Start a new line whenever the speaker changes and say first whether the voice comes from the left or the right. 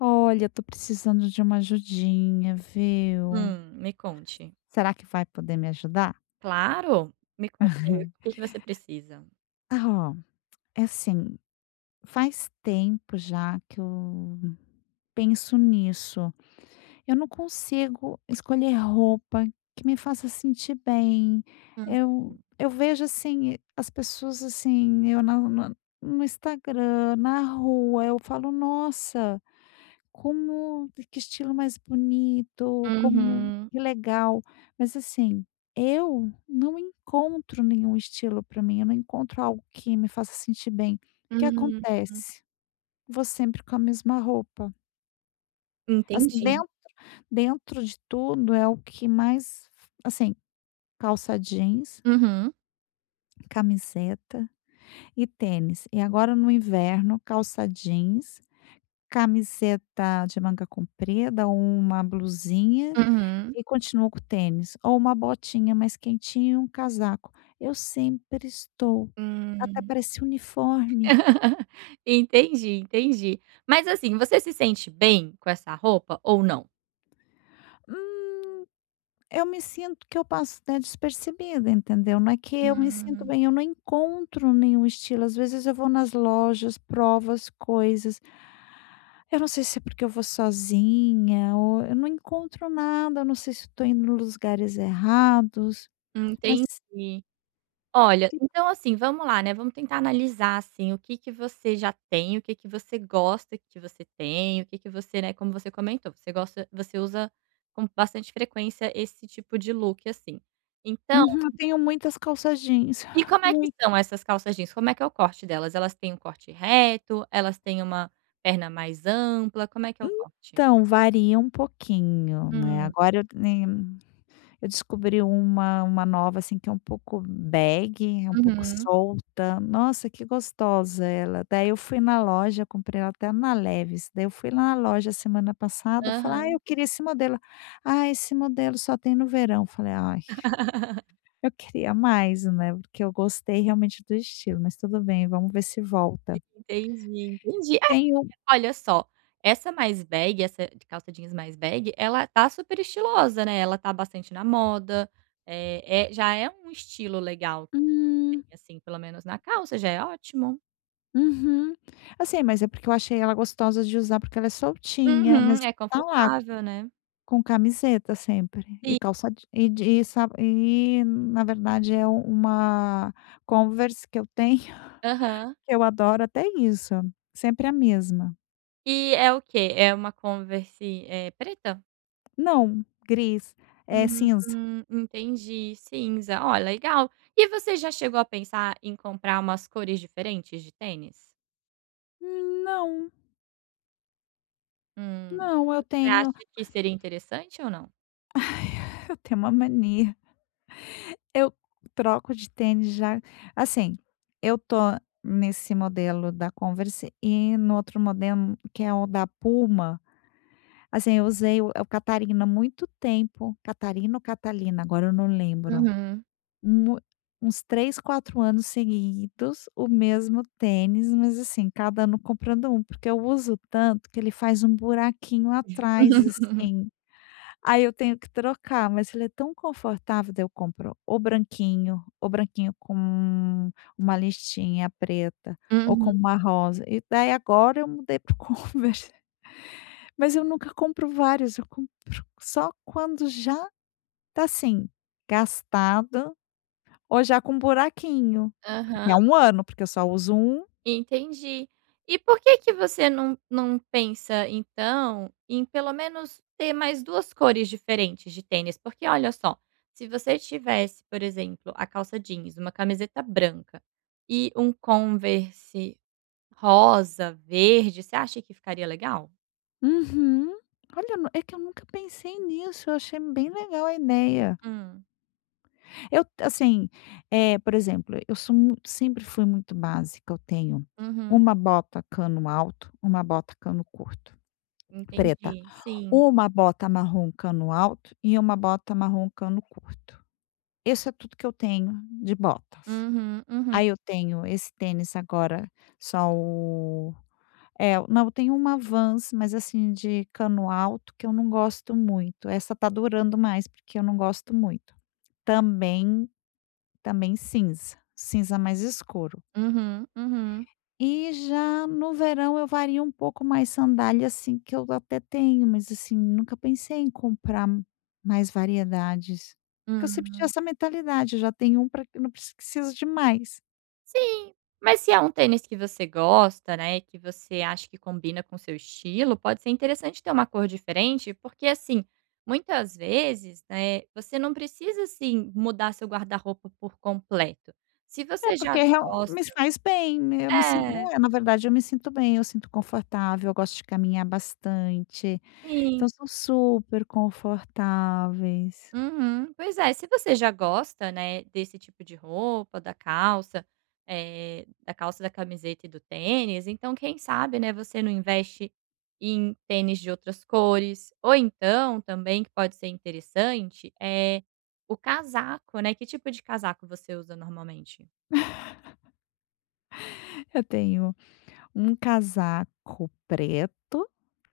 left: Olha, tô precisando de uma ajudinha, viu.
right: Hum, me conte.
left: Será que vai poder me ajudar?
right: Claro! Me conta aí, o que que você precisa?
left: Ah oh, é assim, faz tempo já que eu penso nisso, eu não consigo escolher roupa que me faça sentir bem.
right: Hum.
left: Eu eu vejo, assim, as pessoas, assim, eu na no no Instagram, na rua, eu falo: "Nossa, como que estilo mais bonito, como
right: Uhum.
left: que legal". Mas assim, eu não encontro nenhum estilo pra mim, eu não encontro algo que me faça sentir bem. O que
right: Uhum.
left: acontece, vou sempre com a mesma roupa. Assim,
right: Entendi.
left: dentro dentro de tudo é o que mais f assim, calça jeans
right: Uhum.
left: camiseta e tênis. E agora no inverno, calça jeans, camiseta de manga comprida ou uma blusinha,
right: Uhum.
left: e continuo com o tênis. Ou uma botinha mais quentinha e um casaco. Eu sempre estou até
right: Hum.
left: parece uniforme.
right: Entendi, entendi. Mas assim, você se sente bem, com essa roupa, ou não?
left: Hum, eu me sinto que eu passo até despercebida, entendeu? Não é que eu me sinto
right: Hum.
left: bem, eu não encontro nenhum estilo. Às vezes eu vou nas lojas, provo as coisas eu não sei se é porque eu vou sozinha ou eu não encontro nada, eu não sei se eu tô indo nos lugares errados, mas
right: Entendi. Olha,
left: Sim.
right: então assim, vamos lá né, vamos tentar analisar, assim, o que que você já tem, o que que você gosta que você tem, o que que você né, como você comentou, você gosta você usa com bastante frequência esse tipo de look, assim, então
left: Uhum. Eu tenho muitas calça jeans.
right: E como é que
left: Muito.
right: são essas calças jeans? Como é que é o corte delas? Elas têm um corte reto, elas têm uma perna mais ampla, como é que é o corte?
left: Então, varia um pouquinho, né,
right: Hum.
left: agora eu nem eu descobri uma uma nova, assim, que é um pouco bag, é um pouco
right: Uhum.
left: solta. Nossa, que gostosa ela. Daí eu fui na loja, comprei ela até na Levis, daí eu fui lá na loja semana passada falei: "Ah,
right: Aham.
left: eu queria esse modelo". "Ah, esse modelo só tem no verão", eu falei: "Ai, eu queria mais, né", porque eu gostei realmente do estilo, mas tudo bem vamos ver se volta.
right: Entendi, entendi. É
left: Tem um
right: [unintelligible] olha só, essa mais bag, essa c calça jeans mais bag, ela tá super estilosa, né, ela tá bastante na moda. Eh, é, já é um estilo legal. Bem,
left: Hum.
right: assim, pelo menos na calça, já é ótimo.
left: Uhum. Assim, mas é porque eu achei ela gostosa de usar, porque ela é soltinha. Mas
right: Uhum.
left: e
right: É
left: tá lá
right: confortável, né?
left: com camiseta sempre e
right: Sim.
left: calça je e de e sa e, na verdade é um uma Converse que eu tenho,
right: Aham.
left: que eu adoro. Até isso, sempre a mesma.
right: E é o quê? É uma Converse, eh, preta?
left: Não, gris. Eh, cinza.
right: Hum, entendi, cinza. Oh, legal. E você já chegou a pensar em comprar umas cores diferentes de tênis?
left: Hum, não.
right: Hum.
left: Não, eu
right: Você acha
left: tenho
right: que seria interessante ou não?
left: Eu tenho uma mania Eu troco de tênis já assim, eu tô nesse modelo da Converse e no outro modelo, que é o da Puma. Assim, eu usei o é o Catarina muito tempo. Catarina ou Catalina, agora eu não lembro.
right: Uhum.
left: Mui uns 3, 4 anos seguidos, o mesmo tênis, mas assim, cada ano comprando um, porque eu uso tanto que ele faz um buraquinho atrás, assim. Aí eu tenho que trocar. Mas ele é tão confortável. Daí eu compro o branquinho, o branquinho com um uma listinha preta, ou com
right: Uhum.
left: uma rosa, e daí agora eu mudei para o Converse. Mas eu nunca compro vários, eu compro só quando já tá assim, gastado ou já com um buraquinho. E é
right: Aham.
left: um ano, porque eu só uso um.
right: Entendi. E por que que você não não pensa então em pelo menos ter mais duas cores diferentes de tênis? Porque olha só, se você tivesse, por exemplo, a calça jeans, uma camiseta branca e um Converse rosa, verde, você acha que ficaria legal?
left: Uhum. Olha nu é que eu nunca pensei nisso, eu achei bem legal a ideia.
right: Hum.
left: Eu t assim, eh, por exemplo, eu sou mui sempre fui muito básica. Eu tenho
right: Uhum.
left: uma bota cano alto, uma bota cano curto preta,
right: Entendi. Sim.
left: uma bota marrom cano alto e uma bota marrom cano curto. Isso é tudo que eu tenho de botas.
right: Uhum, uhum.
left: Aí eu tenho esse tênis agora só o eh, eu não, eu tenho uma Vans, mas assim, de cano alto, que eu não gosto muito. Essa tá durando mais, porque eu não gosto muito. Também também cinza. Cinza mais escuro.
right: Uhum, uhum.
left: E já no verão eu vario um pouco mais. Sandália, assim, que eu até tenho, mas assim, nunca pensei em comprar mais variedades. Porque eu sempre tinha
right: Hum.
left: essa mentalidade: "já tem um, pra que eu não pre preciso de mais".
right: Sim, mas se é um tênis que você gosta, né, que você acha que combina com o seu estilo, pode ser interessante ter uma cor diferente, porque assim muitas vezes, né, você não precisa, assim, mudar seu guarda-roupa por completo, se
left: É
right: você
left: porque
right: já
left: é real
right: gosta
left: me faz bem, né, eu me sinto,
right: é.
left: eh, na verdade eu me sinto bem, eu sinto confortável, eu gosto de caminhar bastante,
right: Sim.
left: então são super confortáveis.
right: Uhum, pois é, se você já gosta, né, desse tipo de roupa, da calça, eh, da calça, da camiseta e do tênis, então quem sabe, né, você não investe em tênis de outras cores, ou então também que pode ser interessante, eh, o casaco, né, que tipo de casaco você usa normalmente?
left: Eu tenho 1 casaco preto,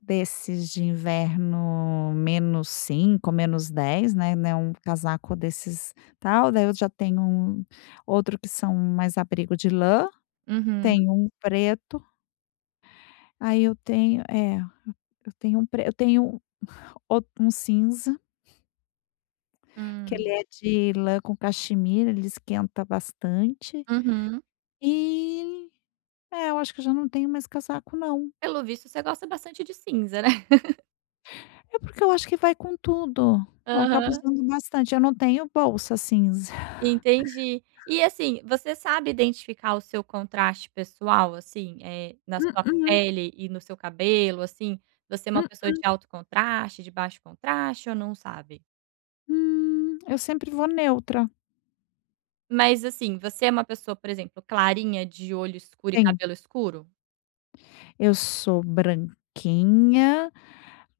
left: desses de inverno -5° menos -10°, né, não é casaco desses tal, daí eu já tenho 1 outro que são mais abrigo de lã
right: Uhum.
left: tenho 1 preto. Aí eu tenho, eh, eu tenho 1 pre eu tenho, outro 1 cinza que ele
right: Hum.
left: é de lã com caxemira, ele esquenta bastante,
right: Uhum.
left: e é, eu acho que eu já não tenho mais casaco não.
right: Pelo visto você gosta bastante de cinza, né.
left: É porque eu acho que vai com tudo, eu acabo
right: Aham.
left: usando bastante, eu não tenho bolsa cinza.
right: Entendi, e assim, você sabe identificar o seu contraste pessoal, assim, eh, na sua
left: Mm-mm.
right: pele e no seu cabelo, assim, você é uma pessoa de
left: Mm-mm.
right: alto contraste de baixo contraste ou não sabe?
left: Hum, eu sempre vou neutra.
right: Mas, assim, você é uma pessoa, por exemplo, clarinha de olho escuro e
left: Sim.
right: cabelo escuro?
left: Eu sou branquinha,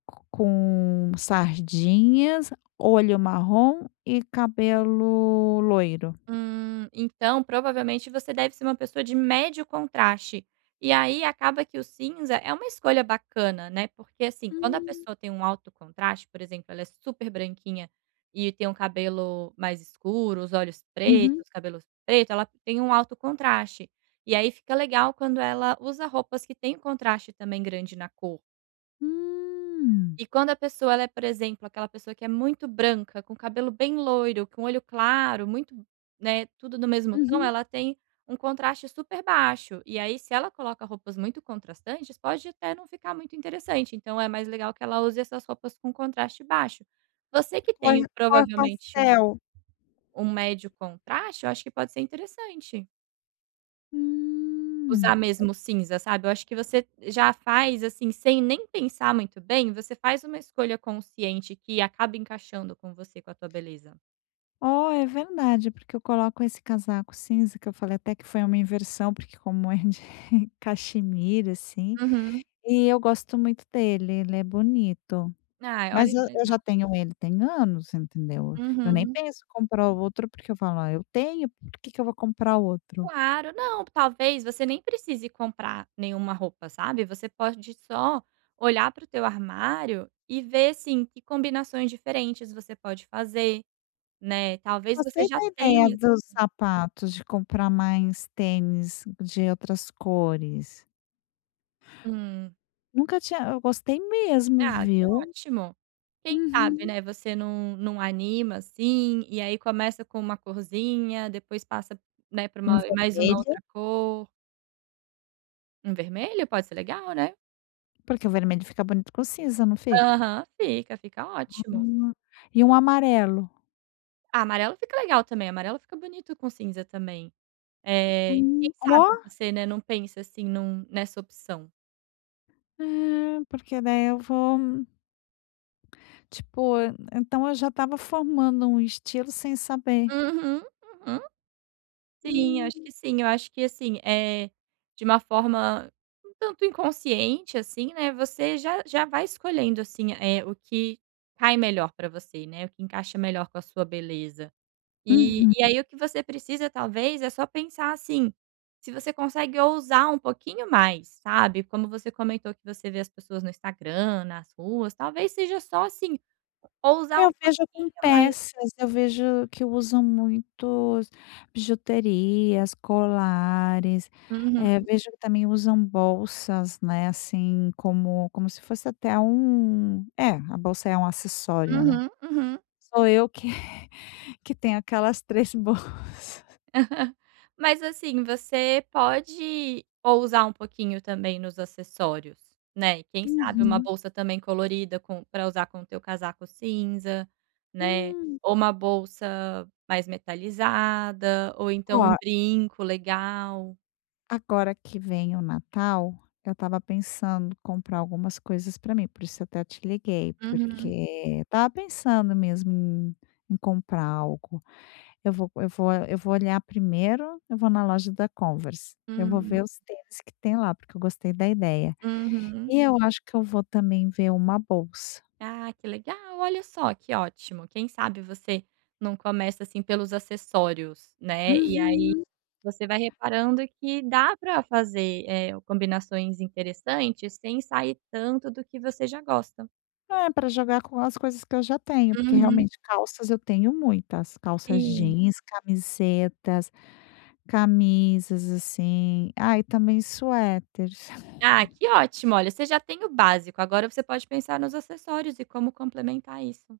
left: co com sardinhas, olho marrom e cabelo loiro.
right: Hum. Então, provavelmente você deve ser uma pessoa de médio contraste. E aí, acaba que o cinza é uma escolha bacana, né? Porque, assim, quando a
left: Hum.
right: pessoa tem um alto contraste por exemplo ela é super branquinha e tem um cabelo mais escuro, os olhos
left: Uhum.
right: pretos, cabelos preto, ela tem um alto contraste. E aí, fica legal quando ela usa roupas que têm contraste também grande na cor.
left: Hum.
right: E quando a pessoa ela é, por exemplo, aquela pessoa que é muito branca, com o cabelo bem loiro, com olho claro, muito né, tudo do mesmo tom,
left: Uhum.
right: ela tem um contraste super baixo. E aí se ela coloca roupas muito contrastantes, pode até não ficar muito interessante. Então, é mais legal que ela use essas roupas com um contraste baixo. Você que
left: Põe
right: tem
left: cor
right: provavelmente um
left: pastel?
right: um médio contraste, eu acho que pode ser interessante usar
left: Hum.
right: mesmo o cinza, sabe? Eu acho que você já faz, assim, sem nem pensar muito bem você faz uma escolha consciente, que acaba encaixando com você, com a tua beleza.
left: Oh, é verdade. Porque eu coloco esse casaco cinza, que eu falei até que foi uma inversão, porque como é de caxemira, assim,
right: Uhum.
left: e eu gosto muito dele. Ele é bonito.
right: Ah,
left: Mas
right: olha
left: eu eu
right: que
left: eu
right: legal.
left: já tenho ele tem anos, entendeu? Eu nem
right: Uhum.
left: penso em comprar outro porque eu falo: "Ah, eu tenho por que que eu vou comprar outro?"
right: Claro. Não, talvez você nem precise comprar nenhuma roupa, sabe? Você pode só olhar pro teu armário e ver, sim, que combinações diferentes você pode fazer, né. Talvez você
left: Gostei
right: já
left: da ideia
right: tenha, assim
left: dos sapatos de comprar mais tênis de outras cores.
right: Hum.
left: Nunca tinha hã eu gostei mesmo,
right: Ah, que
left: viu.
right: ótimo. Quem sabe,
left: Uhum.
right: né, você num num anima assim. E aí, começa com uma corzinha. Depois passa, né, pra
left: Um
right: uma mais uma
left: vermelho?
right: outra cor. Um vermelho? Pode ser legal, né?
left: Porque o vermelho fica bonito com cinza, não fica?
right: Aham. Fica, fica ótimo.
left: Hum. E um amarelo?
right: Amarelo fica legal também, amarelo fica bonito com cinza também. Eh, quem
left: Hum,
right: sabe
left: oh.
right: você, né, não pensa assim, num nessa opção.
left: É, porque daí eu vou, hum Tipo, en então eu já estava um formando um estilo sem saber.
right: Uhum, uhum. Sim, eu
left: Hum.
right: acho que sim. Eu acho que, assim, eh, de uma forma um tanto inconsciente, assim, né, você já já vai escolhendo, assim, eh, o que cai melhor para você, né, o que encaixa melhor com a sua beleza. E
left: Uhum.
right: e aí o que você precisa talvez é só pensar assim: "Se você consegue ousar um pouquinho mais", sabe, como você comentou que você vê as pessoas no Instagram, nas ruas, talvez seja só, assim, ousar um
left: Eu vejo
right: pouquinho
left: com
right: mais.
left: peças, eu vejo que usam muitos bijuterias, colares.
right: Uhum.
left: Eh, vejo que também usam bolsas, né, assim, como como se fosse até um É, a bolsa é um acessório, né.
right: Uhum, uhum.
left: Sou eu que que tenho aquelas 3 bolsas.
right: Mas assim, você pode ousar um pouquinho também nos acessórios, né? E quem sabe uma
left: Uhum.
right: bolsa também colorida com pra usar com o teu casaco cinza, né?
left: Hum.
right: Ou uma bolsa mais metalizada, ou então um
left: Oh
right: brinco legal.
left: Agora que vem o Natal, eu estava pensando, comprar algumas coisas pra mim, por isso até te liguei.
right: Uhum.
left: Porque estava pensando mesmo em em comprar algo. Eu vou eu vou eu vou olhar. Primeiro, eu vou na loja da Converse, eu vou
right: Hum.
left: ver os tênis que tem lá, porque eu gostei da ideia.
right: Uhum.
left: E eu acho que eu vou também ver uma bolsa.
right: Ah, que legal, olha só, que ótimo. Quem sabe você num começa, assim, pelos acessórios, né. E aí,
left: Uhum.
right: você vai reparando que dá para fazer, eh, combinações interessantes, sem sair tanto do que você já gosta.
left: É, pra jogar com as coisas que eu já tenho, porque
right: Uhum.
left: realmente, calças eu tenho muitas. Calças
right: Sim.
left: jeans, camisetas, camisas, assim. Ah, e também suéters.
right: Ah, que ótimo. Olha, você já tem o básico, agora você pode pensar nos acessórios e como complementar isso.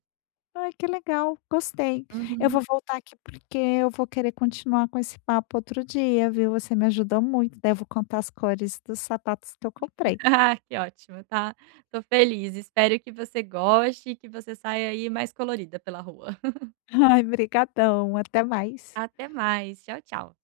left: Ai que legal, gostei. Eu
right: Uhum.
left: vou voltar aqui porque eu vou querer continuar com esse papo outro dia viu, você me ajudou muito. Daí eu vou contar as cores dos sapatos que eu comprei.
right: Ah, que ótimo. Tá tô feliz, espero que você goste e que você saia aí mais colorida, pela rua.
left: Ai, obrigadão, até mais.
right: Até mais. Tchau, tchau.